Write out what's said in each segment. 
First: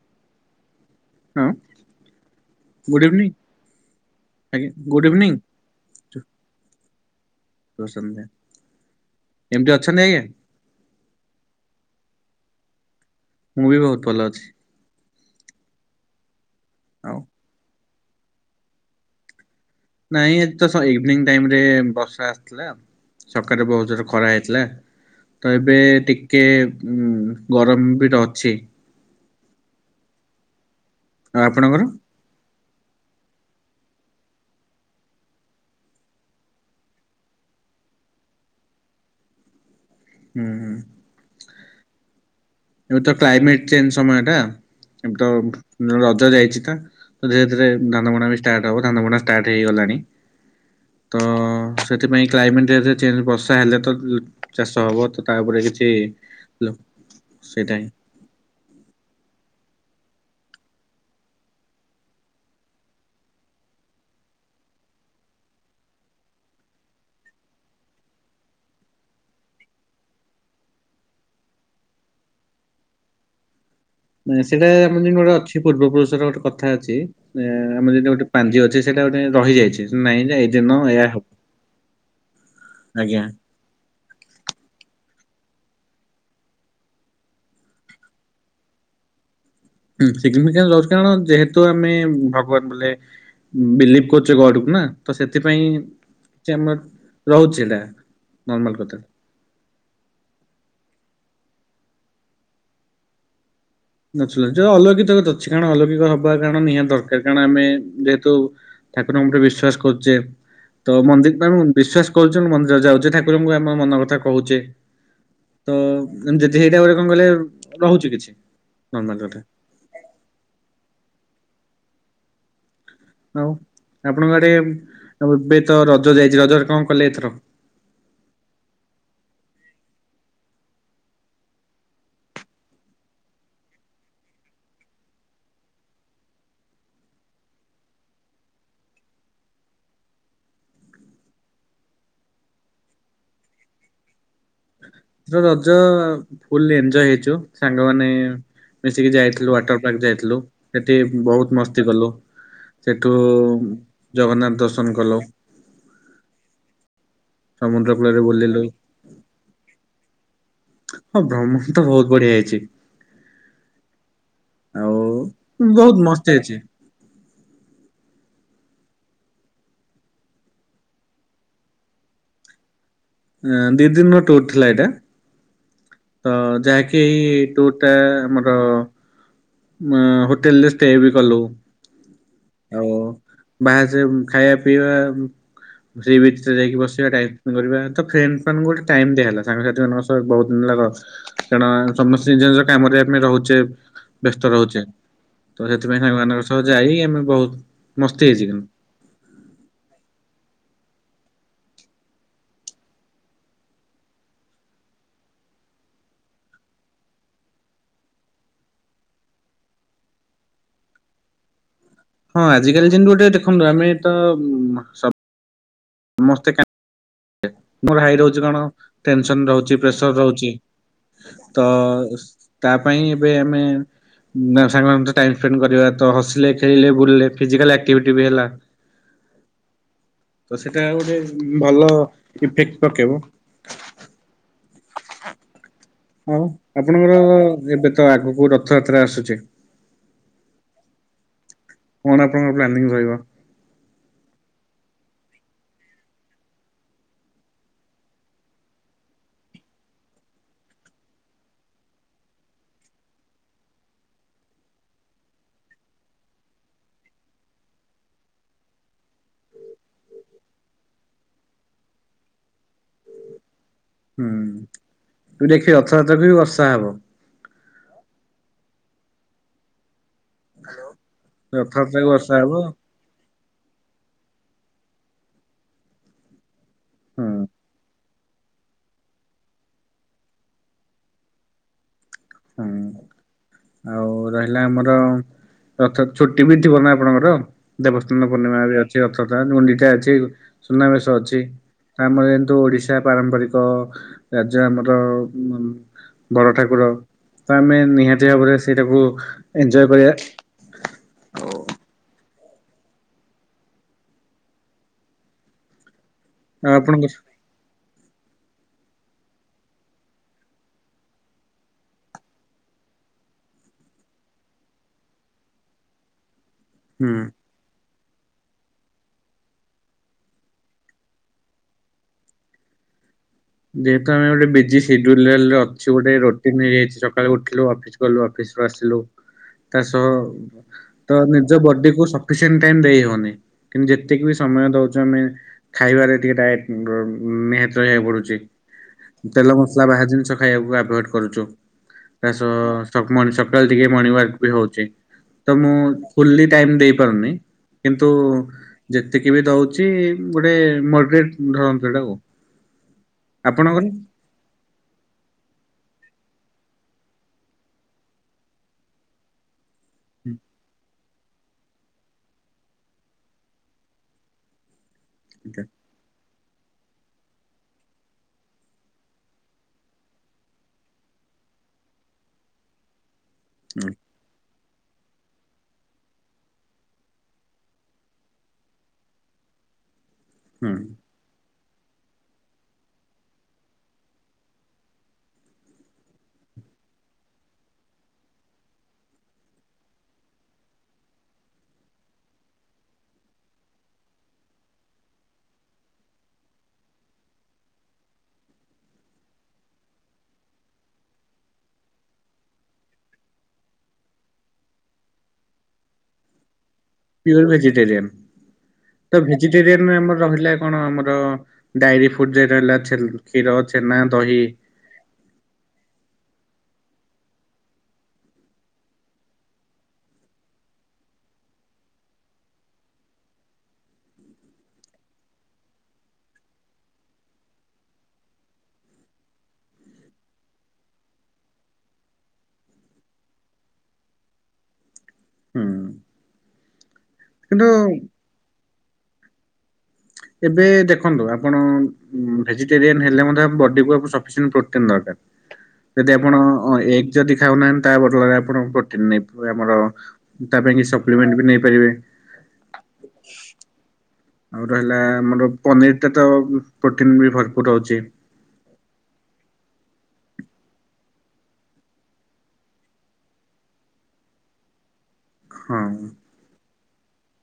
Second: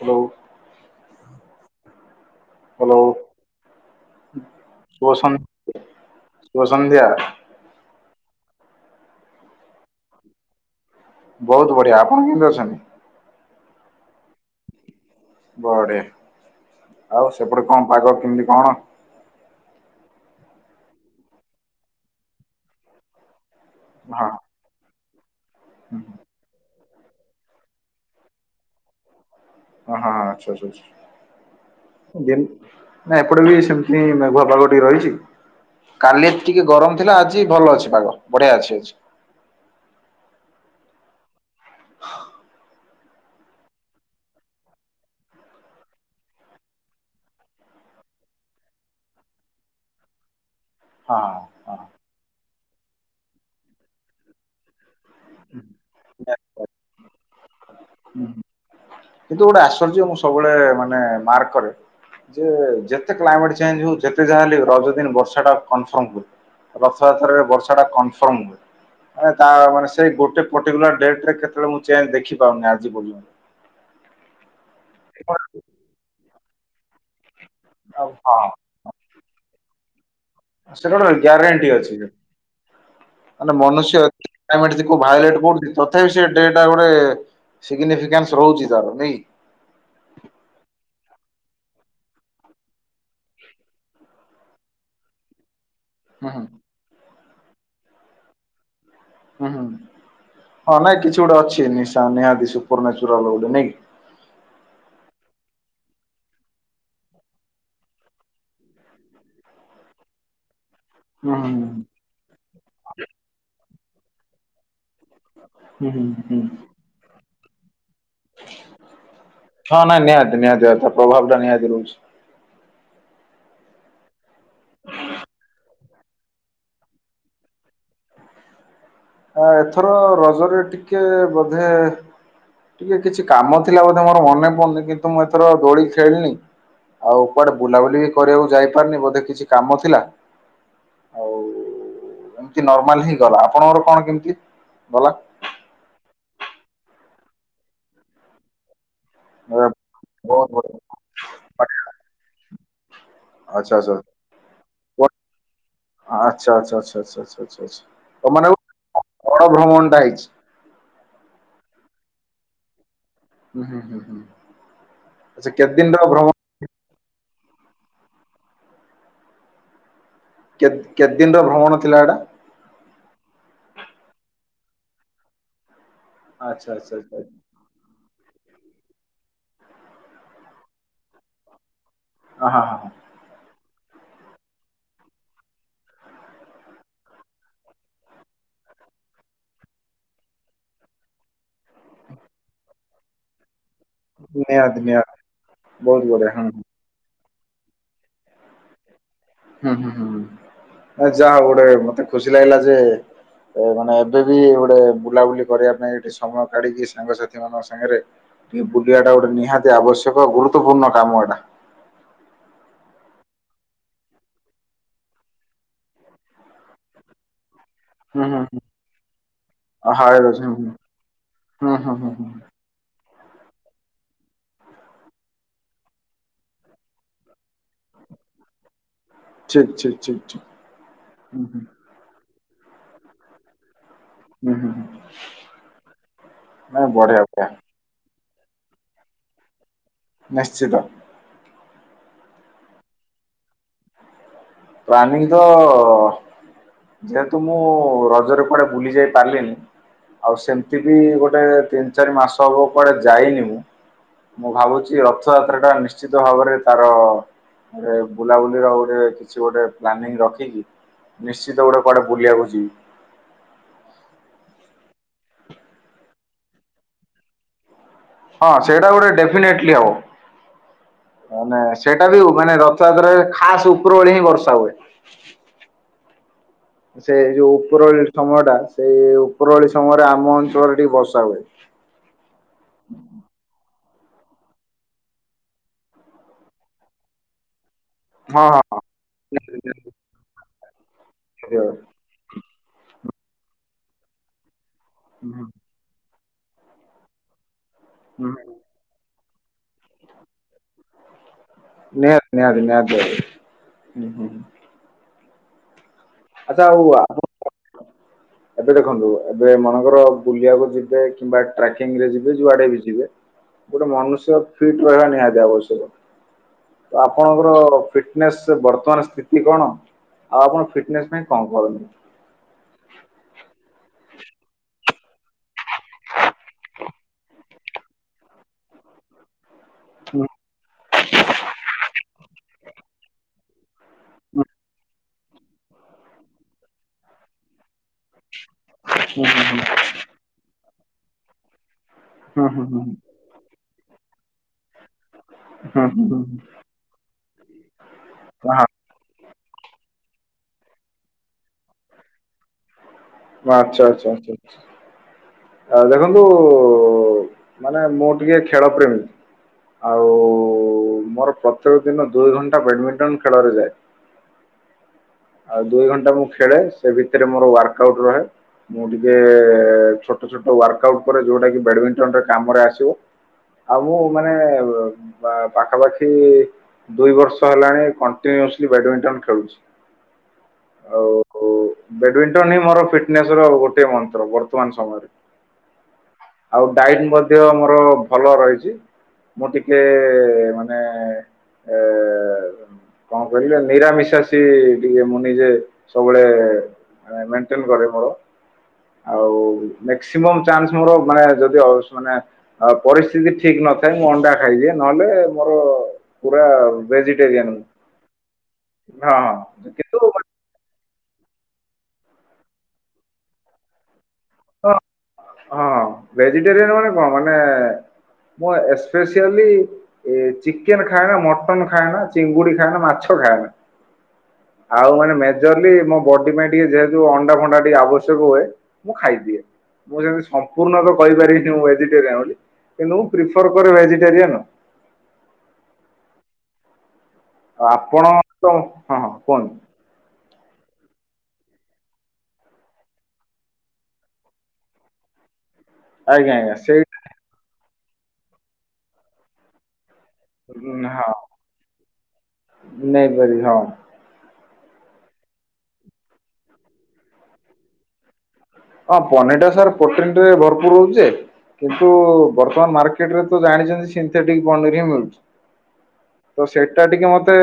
Hello. ହଁ hello good evening ଆଜ୍ଞା good evening ସୁଭସନ ସୁଭସନ୍ଧ୍ୟା। ଶୁଭ ସନ୍ଧ୍ୟା କେମିତି ଅଛନ୍ତି ଆଜ୍ଞା। ବହୁତ ବଢିଆ ଆପଣ କେମିତି ଅଛନ୍ତି? ମୁଁ ବି ବହୁତ ଭଲ ଅଛି। ବଢିଆ ଆଉ ସେପଟେ କଣ ପାଗ କେମିତି କଣ? ନାଇଁ ଏ ତ ଶ୍ ଇଭିନିଂ ଟାଇମ ରେ ବର୍ଷା ଆସିଥିଲା ସକାଳେ ବହୁ ରେ ହଁ ଖରା ହେଇଥିଲା ତ ଏବେ ହୁଁ, ଟିକେ ଉ ଗରମ ବି ତ ଅଛି। ହଁ ଅଛି ଅଛି ଆଉ ଆପଣଙ୍କର? [unintelligible] ଦେନ୍ ନା ଏପଟେ ବି ସେମିତି ମେଘୁଆ ପାଗ ଟିକେ ରହିଚି। କାଲି ଟିକେ ଗରମ ଥିଲା ଆଜି ଭଲ ଅଛି ପାଗ ବଢିଆ ଅଛି ଆଜି। ହୁଁ, ହୁଁ। [inaudible] ଏବେ ତ କ୍ଲାଇମେଟ ଚେଞ୍ଜ ସମୟ ଟା ଏବେ ତ ରଜ ଯାଇଛି ତ। ଧୀରେ ଧୀରେ ଧାନ ବୁଣା ବି ଷ୍ଟାର୍ଟ ହବ ଧାନ ବୁଣା ଷ୍ଟାର୍ଟ ହେଇଗଲାଣି। ତ ହଁ ହଁ। ସେଥିପାଇଁ କ୍ଲାଇମେନ୍ଟ ଏରିଆ ଚେଞ୍ଜ ବର୍ଷା ହେଲେ ତ ଚାଷ ହବ। ତାପରେ କିଛି ସେଇଟା ହିଁ। ହୁଁ କିନ୍ତୁ ଗୋଟେ ଆଶ୍ଚର୍ଯ୍ୟ ମୁଁ ସବୁବେଳେ ମାନେ ମାର୍କ କରେ। ଯେ ଯେତେ କ୍ଲାଇମେନ୍ଟ ଚେଞ୍ଜ ହଉ ଯେତେ ଯାହା ହେଲେ ହଉ ରଜ ଦିନ ବର୍ଷା ଟା କନଫର୍ମ ହୁଏ। ରଥଯାତ୍ରରେ ବର୍ଷା ଟା କନଫର୍ମ ହୁଏ। ମାନେ ତା ମାନେ ସେଇ ଗୋଟେ ପର୍ଟିକୁଲାର ଡେଟ୍ ରେ କେତବେଳେ ମୁଁ ଚେଞ୍ଜ ଦେଖିପାରୁନି ଆଜି ପର୍ଯ୍ୟନ୍ତ। ନାଇ ସେଇଟା ଆମର ଯେମିତି ଗୋଟେ ଅଛି ପୂର୍ବପୁରୁଷର ଗୋଟେ କଥା ଅଛି ମାନେ ଆମର ଯେମିତି ଗୋଟେ ହଁ ପାଞ୍ଜି ଅଛି। ସେଇଟା ଗୋଟେ ରହିଯାଇଛି ନାଇଁ ଯେ ଦିନ ସେଟା ଏଇଆ ଗୋଟେ କ ହବ। ଗ୍ୟାରେଣ୍ଟି ଅଛି। ଆଜ୍ଞା ଗୋଟେ ମନୁଷ୍ୟ [inaudible] ତଥାପି ସେ ଡେଟା ଗୋଟେ ସିଗ୍ନିଫିକାନ୍ସ ରହୁଛି ତାର ନାଇଁ। ହିଁ ସିଗ୍ନିଫିକେନ୍ସ ରହୁଛି କାରଣ ଯେହେତୁ ଆମେ ଭଗବାନ ବୋଲେ ବିଲିଭ୍ କରୁଛେ ଗଡକୁ ନା ତ ସେଥିପାଇଁ। ହୁଁ ହୁଁ ସେ ଆମର ରହୁଛି ଏଇଟା ନର୍ମାଲ କଥା। ହୁଁ ହୁଁ ହଁ ନାଇଁ କିଛି ଗୋଟେ ଅଛି ନିଶା ନିହାତି ସୁପର ମ୍ୟାଚ୍ ର ଗୋଟେ ନାଇଁ କି। ନାଚୁରାଲ ଯେ ଅଲୌକିତକତ ଅଛି କାରଣ ଅଲୌକିକ ହବା କାରଣ ନିହାତି ଦରକାର କାରଣ ଆମେ ଯେହେତୁ। ଠାକୁରଙ୍କ ଉପରେ ବିଶ୍ୱାସ କରୁଛେ। ତ ମନ୍ଦିର ହୁଁ ହୁଁ ପାଇଁ ବିଶ୍ଵାସ କରୁଛେ ମନ୍ଦିର ଯାଉଛେ ଠାକୁରଙ୍କୁ ଆମ ମନ କଥା କହୁଛେ। ତ ହୁଁ ହୁଁ ହୁଁ। ଯେମି ଯେଯେଇ ଏଇଟା ଗୋଟେ କଣ କହିଲେ ରହୁଛି କିଛି ନର୍ମାଲ୍ କଥା। ହଁ ନା ନିହାତି ନିହାତି ଭାବେ ପ ପ୍ରଭାବ ଟା ନିହାତି ରହୁଛି। ଆଉ ଆପଣଙ୍କ ଆଡେ ଏବେ ତ ରଜ ଯାଇଛି ରଜରେ କଣ କଲେ ଏଥର? ଆଁ ଏଥର ରଜରେ ଟିକେ ବୋଧେ ଟିକେ କିଛି କାମ ଥିଲା ବୋଧେ ମୋର ମନେ ପଡୁନି କିନ୍ତୁ ମୁଁ ଏଥର ଦୋଳି ଖେଳିନି। ଆଉ କୁଆଡେ ବୁଲାବୁଲି ବି କରିବାକୁ ଯାଇପାରିନି ବୋଧେ କିଛି କାମ ଥିଲା। ଆଉ ଏମିତି ନର୍ମାଲ ହି ଗଲା ଆପଣଙ୍କର କଣ କେମିତି ଗଲା? ରଜ ଆଉ ଫୁଲ୍ଲୀ ଏଞ୍ଜୟ୍ ହେଇଛୁ ସାଙ୍ଗମାନେ ମିଶିକି ଯାଇଥା ଥିଲୁ ୱାଟର ପାର୍କ ଯାଇଥିଲୁ ବହୁତ ବଢିଆ ସେଠି ବହୁତ ମସ୍ତି କଲୁ। ସେଠୁ ଆଚ୍ଛା ଆଚ୍ଛା ଆଚ୍ଛା ଜଗନ୍ନାଥ ଦର୍ଶନ କଲ। ଆଚ୍ଛା ଆଚଛା ଆଛା ଆଛା ଆଛ ଆଛ ଆଛା ସମୁଦ୍ର କୂଳରେ ତମାନେ ଆଉ ବୁଲିଲୁ ବଡ ଭ୍ରମଣ ଟା ହେଇଛି। ହଁ ଭ୍ରମଣ ତ ବହୁତ ବଢିଆ ହେଇଛି। ହୁଁ ହୁଁ ହୁଁ ହୁଁ ଆଉ ଆଚ୍ଛା କେତେ ବହୁତ ଦିନର ମସ୍ତ ଭ୍ରମଣ? ହେଇଛି କେତ କେତେ ଦିନର ଭ୍ରମଣ ଥିଲା ଏଇଟା? ଅଁ ଦି ଦିନ୍ ର ଟୁର୍ ଥିଲା ଏଇଟା। ତ ଆଚ୍ଛା ଆଚ୍ଛା ଯାହାକି ଆଚ୍ଛା ଏଇ ଟୁର୍ ଟା ଆମର ମ ହୋଟେଲ୍ ରେ ଷ୍ଟେ ବି କଲୁ। ହଁ ହଁ ଆଉ ବାହାରେ ଯାଇ ଖାଇବା ପିଇବା ସି ବିଚ୍ ରେ ଯାଇକି ବସିବା ଟାଇମ୍ ସ୍ପେଣ୍ଡ କରିବା ତ ଫ୍ରେଣ୍ଡସ୍ ମାନଙ୍କୁ ଗୋଟେ ଟାଇମ୍ ଦିଆ ହେଲା ସାଙ୍ଗସାଥି ମାନଙ୍କ ସହ ବହୁତ୍ ଦିନ [unintelligible] କାରଣ ସମସ୍ତେ ନିଜ-ନିଜ କାମରେ ଆମେ ରହୁଚେ। ବ୍ୟସ୍ତ ନିହାତି ରହୁଚେ, ନିହାତି ତ ବହୁତ ସେଥିପାଇଁ ବଢିଆ ହୁଁ ସାଙ୍ଗମାନଙ୍କ ସହ ଯାଇ ଆମେ ବହୁତ୍ ମସ୍ତି ହେଇଚି କିନ୍ତୁ। ହୁଁ-ହୁଁ-ହୁଁ-ହୁଁ ଆଉ ଯାହଉ ଗୋଟେ ମତେ ଖୁସି ଲାଗିଲା ଯେ [unintelligible] ମାନେ ଏବେ ବି ଗୋଟେ ବୁଲାବୁଲି କରିବା ପାଇଁ ଗୋଟେ ସମୟ କାଢିକି ସାଙ୍ଗସାଥି ଙ୍କ ସାଙ୍ଗରେ ଟିକେ ବୁଲିବାଟା ଗୋଟେ ନିହାତି ଆବଶ୍ୟକ ଗୁରୁତ୍ୱପୂର୍ଣ୍ଣ କାମ ଏଟା। ହଁ ଆଜି କାଲି ଯେମ୍ତି ଗୋଟେ ଦେଖନ୍ତୁ ଆମେ ତ ଉଁ ସ [inaudible] ମୋ ଭାଇ ହୁଁ ର ହୁଁ ହଉଚି କଣ ହୁଁ। ଟେନସନ୍ ରହୁଚି ପ୍ରେସର ରହୁଚି। ହୁଁ-ହୁଁ-ହୁଁ-ହୁଁ। ତା ପାଇଁ ଏବେ ଆମେ ସାଙ୍ଗମାନେ ଟାଇମ୍ ସ୍ପେଣ୍ଡ କରିବା ତ ହସିଲେ ଖେଳିଲେ ବୁଲିଲେ ଫିଜିକାଲ୍ ଆକ୍ଟିଭିଟି ବି ହେଲା। ଠିକ୍ ଠିକ୍ ଠିକ୍ ଠିକ୍। ତ ସେଟା ଆଉ ଗୋଟେ ହୁଁ ହୁଁ ଭଲ ଇଫେକ୍ଟ ପକେଇବ। [inaudible] ଆଉ ନାଇଁ ଆପଣଙ୍କର ବଢିଆ ବଢିଆ ଏବେ ତ ଆଗୁକୁ ରଥଯାତ୍ରା ଆସୁଚି। ନିଶ୍ଚିତ। କଣ ଆପଣଙ୍କର ପ୍ଲାନିଂ ରହିବ? ପ୍ଲାନିଂ ତ ଯେହେତୁ ମୁଁ ରଜରେ କୁଆଡେ ବୁଲି ଯାଇ ପାରିଲିନି ଆଉ ସେମ୍ତି ବି ଗୋଟେ ତିନି ଚାରି ମାସ ହବ କୁଆଡେ ଯାଇନି ମୁଁ ମୁଁ ଭାବୁଚି ରଥଯାତ୍ରା ଟା ନିଶ୍ଚିତ ଭାବରେ ତାର ଗୋଟେ ବୁଲାବୁଲି ର ଗୋଟେ କିଛି ଗୋଟେ ପ୍ଲାନିଂ ରଖିକି ନିଶ୍ଚିତ ଗୋଟେ କୁଆଡେ ବୁଲିଆକୁ ଯିବି। ତୁ ଦେଖେ ରଥଯାତ୍ରକୁ ବି ବର୍ଷା ହବ। ହଁ ସେଇଟା ଗୋଟେ ଡେଫିନେଟ୍ଲି ହବ। ମାନେ ରଥଯାତ୍ରାକୁ ସେଇଟା ବି ବର୍ଷା ହବ ରଥଯାତ୍ରାରେ ଖାସ୍ ଉପର ଓଳି ହିଁ ବର୍ଷା ହୁଏ। ସେ ହୁଁ ଯୋଉ ଉପର ଓଳି ସମୟଟା ସେଇ ଉପର ଓଳି ସମୟରେ ଆମ ଅଞ୍ଚଳରେ ଟିକେ ବର୍ଷା ହୁଏ। ହୁଁ ଆଉ ରହିଲା ଆମର ରଥ ଛୁଟି ବି ଥିବ ନା ଆପଣଙ୍କର? ଦେବସ୍ଥାନ ହଁ ପୂର୍ଣିମା ହଁ ବି ଅଛି, ରଥଯାତ୍ରା ନିହାତି ଗୁଣ୍ଡିଟା ଅଛି ସୁନାବେଶ ଅଛି ଆମର କିନ୍ତୁ ଓଡିଶା ପାରମ୍ପରିକ ରାଜ୍ୟ ଆମର ବଡ଼ ଠାକୁର ତ ଆମେ ନିହାତି ଭାବରେ ସେଇଟାକୁ ଏଞ୍ଜୟ କରିବା। ନିହାତି-ନିହାତି-ନିହାତି [inaudible] ଆଚ୍ଛା ଆଉ ଆପଣଙ୍କ [inaudible] [inaudible] ଏବେ ଦେଖନ୍ତୁ ଏବେ ମନେକର ବୁଲିଆକୁ ଯିବେ କିମ୍ବା ଟ୍ରାକିଂ ରେ ଯିବେ ଯୁଆଡେ ବି ଯିବେ ଗୋଟେ ମନୁଷ୍ୟ ଫିଟ୍ ରହିବା ନିହାତି ଆବଶ୍ୟକ। ତ ହୁଁ। ଆପଣଙ୍କର ଫିଟନେସ୍ ବର୍ତ୍ତମାନ୍ ସ୍ଥିତି କଣ, ଆଉ ଆପଣ ଫିଟ୍ ଫିଟନେସ୍ ପାଇଁ କଣ କରନ୍ତି? ଯେହେତୁ ଆମେ ଗୋଟେ ବିଜି ସିଡୁଲ୍ରେ ଅଛୁ ଗୋଟେ ରୋଟିନ୍ ହେଇଯାଇଛି, ସ କାଳୁ ଉଠିଲୁ ଅଫିସ୍ ଗଲୁ ଅଫିସ୍ ରୁ ଆସିଲୁ ତା ସହ ହୁଁ ତ ନିଜ ବଡି କୁ ସଫିସିଏଣ୍ଟ ଟାଇମ ଦେଇ ହଉନି କିନ୍ତୁ ଯେତିକି ବି ହୁଁ ସମୟ ଦଉଛୁ ଆମେ ଖାଇବାରେ ଟିକେ [unintelligible] ନିହାତି ରହିବାକୁ ପଡୁଛି, ହୁଁ ତେଲ ହୁଁ ମସଲା ବାହାର ଜିନିଷ ଖାଇବାକୁ ଆଭଏଡ କରୁଛୁ। ତା ହୁଁ ହୁଁ ହୁଁ। ସହ ଶଗମଣି ସକାଳ ଟିକେ ମର୍ଣ୍ଣିଂ ୱାକ ବି ହଉଛି। ତ ମୁଁ ହୁଁ ଫୁଲି ହୁଁ ଟାଇମ ଦେଇ ପାରୁନି, କିନ୍ତୁ। ହଁ ଯେତିକି ବି ଦଉଛି ଗୋଟେ ମଡରେଟ ଧରନ୍ତୁ ଏଇଟାକୁ। ଆଚ୍ଛା ଆପଣଙ୍କର? ଆଚ୍ଛ ଆଛା। ଆ ଦେଖନ୍ତୁ ମାନେ ମୁଁ ଟିକେ ଖେଳ ପ୍ରେମୀ, ଆ ହୁଁ। ମୋର ପ୍ରତ୍ୟେକ ଦିନ ଦୁଇ ଘଣ୍ଟା ବ୍ୟାଡମିଣ୍ଟନ୍ ଖେଳରେ ଯାଏ। ଆଉ ଦୁଇ ଘଣ୍ଟା ମୁ ଖେଳେ, ସେ ଭିତରେ ମୋର ୱାର୍କ ଆଉଟ ରହେ, ମୁଁ ଟିକେ ଛୋ ଛୋଟ ଛୋଟ ୱାର୍କ ଆଉଟ୍ କରେ ଯୋଉଟା କି ବ୍ୟାଡମିଣ୍ଟନ୍ ରେ କାମରେ ଆସିବ, ଆଉ ମୁଁ ମାନେ ବା ପାଖାପାଖି ଦୁଇ ବର୍ଷ ହେଲାଣି କଣ୍ଟିନ୍ୟୁୟସଲି ବ୍ୟାଡମିଣ୍ଟନ ଖେଳୁଛି। ହୁଁ। ଓ ବ୍ୟାଡମିଣ୍ଟନ୍ ହିଁ ମୋର ଫିଟ୍ନସ ର ଗୋଟିଏ ମନ୍ତ୍ର ବର୍ତ୍ତମାନ ସମୟରେ। ଆଉ ଡାଇଟ୍ ମଧ୍ୟ ମୋର ଭଲ ରହିଛି। ମୁଁ ଟିକେ ମାନେ, ଏ କଣ କରିବା ନିରାମିଷା ସିଏ ଟିକେ ମୁଁ ନିଜେ ସବୁବେଳେ ମେଣ୍ଟେନ କରେ ମୋର, ଆଉ ମକ୍ସିମମ୍ ଚାନ୍ସ ମୋର ମାନେ ଯଦି ଓଷ୍ ମାନେ ଆଉ ପରିସ୍ଥିତି ଠିକ ନଥାଏ, ମୁଁ ଅଣ୍ଡା ଖାଇଦିଏ, ନହେଲେ ମୋର ପୁରା ପିଓର ଭେଜିଟେରିଆନ୍ ଭେଜିଟେରିଆନ, ହଁ ତ ହଁ କିନ୍ତୁ ଭେଜିଟେରିଆନ ହଁ ଆମର ରହିଲା କଣ ଆମର ଡାଇରି ଫୁଡରେ ରହିଲା ଛେନା, କ୍ଷୀର, ଛେନା, ଦହି। ହ ହଁ ଭେଜିଟେରିଆନ ମାନେ କଣ ମାନେ ମୁଁ ଏସ୍ପେସିଆଲି ଏ ଚିକେନ ଖାନା, ମଟନ ଖାନା, ଚିଙ୍ଗୁଡି ଖାନା, ମାଛ ଖାନା। ଆଉ ମାନେ ମେଜରଲି ମୋ ବଡି ପାଇଁ ଟିକେ ଯେହେତୁ ଅଣ୍ଡା ଫଣ୍ଡା ଟିକେ ଆବଶ୍ୟକ ହୁଏ। ମୁଁ ଖାଇବି ମୁଁ ସେମିତି ସମ୍ପୂର୍ଣ୍ଣ ତ କହିପାରିବିନି ମୁଁ ଭେଜିଟେରିଆନ୍ ବୋଲି କିନ୍ତୁ ମୁଁ ପ୍ରିଫର କରେ ଭେଜିଟେରିଆନ। ହୁଁ। ଆଉ କିନ୍ତୁ ଆପଣ ତ, ହଁ ହଁ କୁହନ୍ତୁ? ଏବେ ଦେଖନ୍ତୁ ଆପଣ ଭେଜିଟେରିଆନ ହେଲେ ମଧ୍ୟ ଆମ ବଡିକୁ ସଫିସିନ୍ତ ପ୍ରୋଟିନ୍ ଦରକାର। ଯଦି ଆଜ୍ଞା ଆପଣ ଆଜ୍ଞା ସେଇଟା ଏଗ ଯଦି ଖାଉନାହାନ୍ତି ତା ବଦଳରେ ଆପଣ ପ୍ରୋଟିନ ନେଇିବେ ଆମର ତା ପାଇଁ କି ଉଁ, ସପ୍ଲିମେଣ୍ଟ ବି ନେଇପାରିବେ। ନେଇପାରବି ହଁ। ଆଉ ରହିଲା ଆମର ପନିରଟାତ ପ୍ରୋଟିନ୍ ବି ଭରପୁର ରହୁଛି। ହଁ ପନିର ଟା ସାର୍ ପ୍ରୋଟିଁରେ ଭରପୁର ରହୁଛି। କିନ୍ତୁ ବର୍ତ୍ତମାନ ମାର୍କେଟରେ ତ ଜାଣିଛନ୍ତି ସନ୍ଥେିକ ପନିର ହିଁ ମିଳୁଛି। ହଁ। ତ ସେଇଟା ଟିକେ ମତେ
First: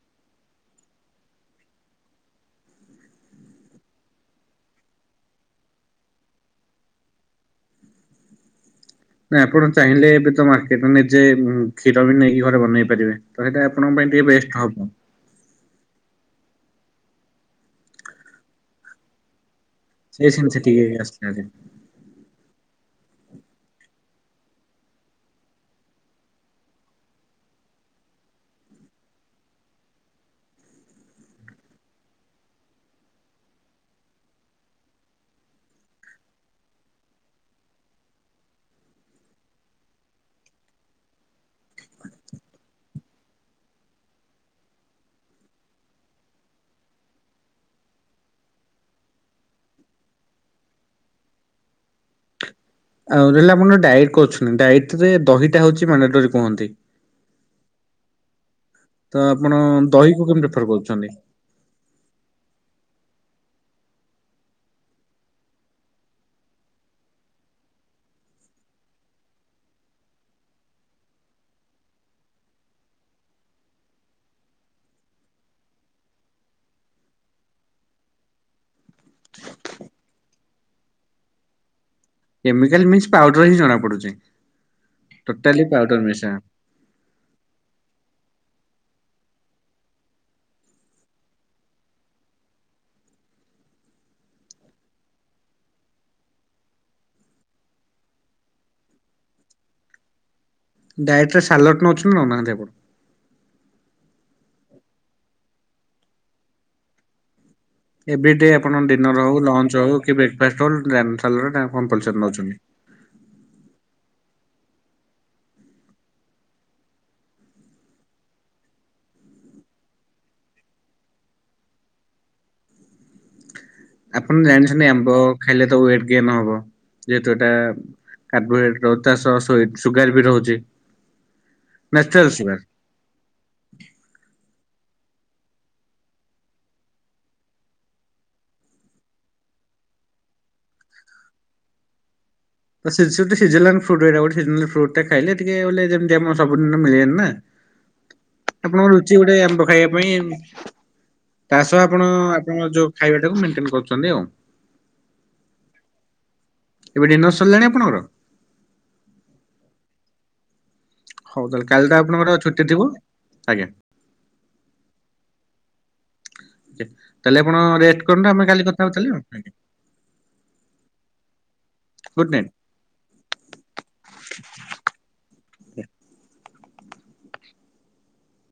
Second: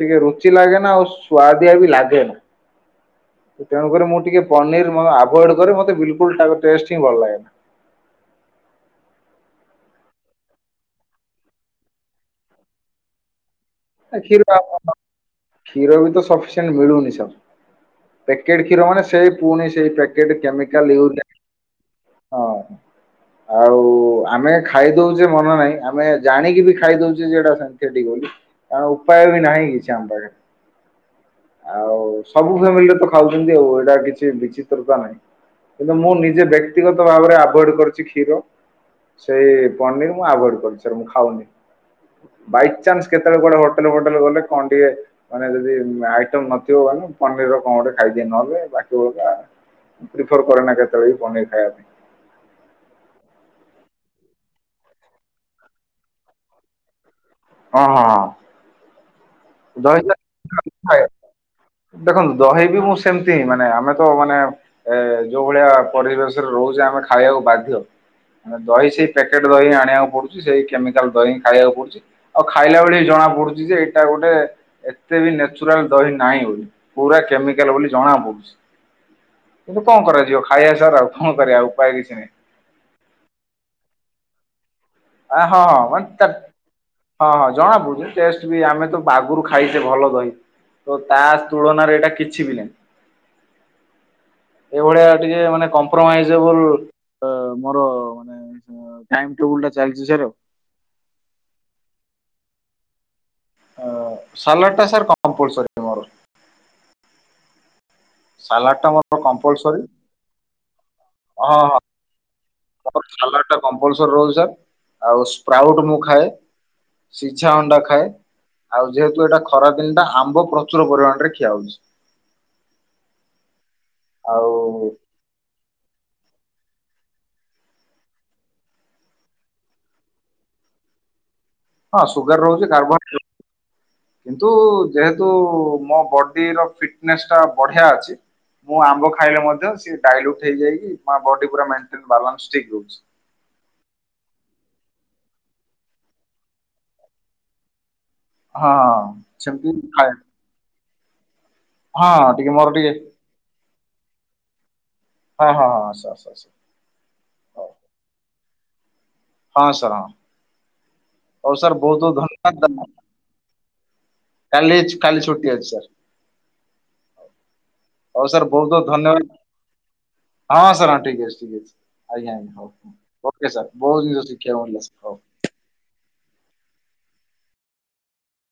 ଟିକେ ରୁଚି ଲାଗେନା ଆଉ ସୁଆଦିଆ ବି ଲାଗେ ନା। ତେଣୁକରି ମୁଁ ଟିକେ ପନିର ମୁଁ ଆଭଏଡ କରେ ମତେ ବିଲକୁଲ ଟାକୁ ଟେଷ୍ଟ ହିଁ ଭଲ ଲାଗେ ନା। ନାଁ ଆପଣ ଚାହିଁଲେ ଏବେ ତ ମାର୍କେଟ ନିଜେ କ୍ଷୀର ବି ନେଇକି ଘରେ ବନେଇ ପାରିବେ। ତ ସେଇଟା ଆପଣ ପାଇଁ ଆ ଟିକେ ବେଷ୍ଟ ଖିର ହବ। [unintelligible] କ୍ଷୀର ବି ତ ସଫିସିଏଣ୍ଟ ମିଳୁନି ସବ ପ୍ୟାକେଟ୍ କ୍ଷୀର ମାନେ ସେଇ ପୁନି ସେ ପେକଟ ସେମିତି ଟିକେ କେମିକଲ ୟୁଜ ଆସିନାହାନ୍ତି। ହଁ। ଆଉ ଆମେ ଖାଇ ଦଉଛେ ମନା ନାହିଁ ଆମେ ଜାଣିକି ବି ଖାଇ ଦଉଛେ ଯେଟା ସିନ୍ଥେଟିକ୍ ବୋଲି। ଆଉ ଉପାୟ ବି ନାହି କିଛି ଆମ ପାଖରେ। ଆଉ ସବୁ ଫାମିଲି ରେ ତ ଖାଉଛନ୍ତି ଆଉ ଏଇଟା କିଛି ବିଚିତ୍ରତା ନାହିଁ। କିନ୍ତୁ ମୁଁ ନିଜେ ବ୍ୟକ୍ତିଗତ ଭାବରେ ଆଭୋଡ କରିଛି କ୍ଷୀର। ସେଇ ପନିର ମୁଁ ଆଭଏଡ କରୁଛି ମୁ ଖାଉନି ବାଇଚନ୍ସ କେତେ କେତେକ କୁଆଡେ ହୋଟେଲ ଫୋଟେଲ ଗଲେ କଣ ଟିକେ ମାନେ ଯଦି ଆଇଟମ୍ ନଥିବ ଭଲ ପନିର ର କଣ ଗୋଟେ ଖାଇଦିଏ ନହେଲେ ବାକି ଭଳି ପ୍ରିଫର୍ କରେ ନା କେତେବେଳେ ପନିର ଖାଇବା ପାଇଁ। ଆଉ ରହିଲଲେ ଆପଣ ଡାଇଟ୍ କରୁଛନ୍ତି ଡାଇଟ୍ ରେ ଦହି ଟା ହଉଛି ମଣ୍ଡେଟୋରି କୁହନ୍ତି। ହଁ ହଁ ହଁ। ତ ଆପଣ ଦହିକୁ କେମିତି ଦହି ପ୍ରିଫର୍ ଖାଏ କରୁଛନ୍ତି? ଦେଖନ୍ତୁ ଦହି ବି ମୁଁ ସେମିତି ହିଁ ମାନେ ଆମେ ତ ମାନେ ଏ ଯୋଉ ଭଳିଆ ପରିବେଶରେ ରହୁଛେ ଆମେ ଖାଇବାକୁ ବାଧ୍ୟ। ଦହି ସେଇ ପ୍ୟାକେଟ୍ ଦହି ଆଣିବାକୁ ପଡୁଛି ସେଇ କେମିକାଲ୍ ଦହି ହିଁ ଖାଇବାକୁ ପଡୁଛି। ଆଉ ଖାଇଲା ବେଳେ ବି ଜଣା ପଡୁଛି ଯେ ଏଇଟା ଗୋଟେ ଏତେ ବି ନଚୁରାଲ ଦହି ନାହିଁ ବୋଲି ପୁରା କେମିକାଲ ବୋଲି ଜଣା ପଡୁଛି। କିନ୍ତୁ କଣ କରାଯିବ ଖାଇବା ସାର୍ ଆଉ କଣ କରିବା ଉପାୟ କିଛି ନାହିଁ। କେମିକାଲ ମିନ୍ସ ପାଉଡର ହିଁ ଜଣା ପଡୁଛି। ଆ ଟୋଟାଲି ହଁ ହଁ ପାଉଡର ମାନେ ମିଶା। ତ ହଁ ହଁ ଜଣାପଡୁଛି ଟେଷ୍ଟ ବି ଆମେ ତ ଆଗରୁ ଖାଇଛେ ଭଲ ଦହି। ଆଉ ତା ତୁଳନାରେ ଏଇଟା କିଛି ବି ନାହିଁ। ଏଇ ଭଳିଆ ଟିକେ ମାନେ କମ୍ପ୍ରୋମାଇଜେବଲ୍ ଆ ମୋର ମାନେ ଟାଇମ୍ ଟେବୁଲ ଟା ଚାଲିଛି ସାର୍ ଆଉ। ଡାଏଟ୍ ରେ ସାଲାଡ୍ ନାଉଛନ୍ତି ନା ନାହିଁ ଆପଣ? ସଲାଡ୍ ଟା ସାର୍ କମ୍ପଲସାରୀ। ଏଭ୍ରିଡେ ସାଲାଡ ଆପଣ ଟା ମୋର ଡିନର ହଉ କମ୍ପଲସରୀ ଲଞ୍ଚ ହଉ କି ବ୍ରେକଫାଷ୍ଟ ହଉ ହଁ ସାଲାଡ୍ ଟା ହଁ କମ୍ପଲସାରୀ ନଉଛନ୍ତି? ମୋର ସାଲାଡ୍ ତ କମ୍ପଲସାରୀ ରହୁଛି ସାର୍ ଆଉ ସ୍ପ୍ରାଉଟ୍ସ ମୁଁ ଖାଏ। ସିଝା ଅଣ୍ଡା ଖାଏ। ଆଉ ଯେହେତୁ ଏଇଟା ଖରା ଦିନ ଟା ଆମ୍ବ ପ୍ରଚୁର ପରିମାଣରେ ଖିଆ ହଉଛି। ଆପଣ ଜାଣିଛନ୍ତି ଆଉ ଆମ୍ବ ଖାଇଲେ ତ ୱେଟ ଗେନ୍ ହବ ଯେହେତୁ ଏଟା କାର୍ବୋହାଇଡ୍ରେଟ୍ ର ଚାଷ ସୁଗାର ବି ରହୁଛି। ହଁ ସୁଗାର ରହୁଛି କାର୍ବୋହାଇଡ୍ରେଟ୍ ର କିନ୍ତୁ ଯେହେତୁ ମୋ ବଡିର ଫିଟନେସ୍ ଟା ବଢିଆ ଅଛି। ମୁଁ ଆମ୍ବ ଖାଇଲେ ମଧ୍ୟ ସେ ଡାଇଲ୍ୟୁଟ୍ ହେଇଯାଇକି ମୋ ବଡି ପୁରା ମେନ୍ ବାରଲ ଷ୍ଟିକ। [inaudible] ସେ ସେ ଗୋଟେ ସିଜନାଲ ଫ୍ରୁଟ୍ ଗୋଟେ ସିଜନାଲ ଫ୍ରୁଟ୍ ଖାଇଲେ ଟିକେ ବେଳେ ସବୁଦିନ ତ ମିଳିବନି ନା। ଆପଣ ଙ୍କ ହଁ ରୁଚି ଗୋଟେ ଆମ୍ବ ସେମିତି ଖାଇବା ଖାଏ ପାଇଁ। ତା ସହ ଆପଣ ହଁ ଟିକେ ଆପଣ ମୋର ଯୋଉ ଟିକେ ଖାଇବା ଟାକୁ ମେଣ୍ଟେନ କରୁଛନ୍ତି ଆଉ। ହଁ ହଁ ହଁ ସାର୍ ସାର୍ ସାର୍। ଏବେ ଡିନର୍ ହଉ ସରିଲାଣି ଆପଣଙ୍କର? ହଁ ସାର୍ ହଁ। ହଉ ତାହେଲେ ସାର୍ କାଲି ତ ବହୁତ ବହୁତ ଆପଣଙ୍କର ଛୁଟି ଧନ୍ୟବାଦ ଥିବ ଆଜ୍ଞା। କାଲି କାଲି ଛୁଟି ଅଛି ସାର୍। [unintelligible] ତାହେଲେ ଆପଣ ରେଷ୍ଟ୍ ହଉ କରନ୍ତୁ ସାର୍ ଆମେ କାଲି ବହୁତ କଥା ବହୁତ ହବା ତାହେଲେ ଧନ୍ୟବାଦ ଆଉ। ହଁ ସାର୍ ହଁ ଠିକ୍ ଅଛି ଠିକ୍ ଅଛି ଗୁଡ୍ ଆଜ୍ଞା ନାଇଟ୍। ଆଜ୍ଞା ହଉ। ଓକେ ସାର୍ ବହୁତ ଜିନିଷ ଶିଖିଆକୁ ମିଳିଲା ସାର୍ ହଉ।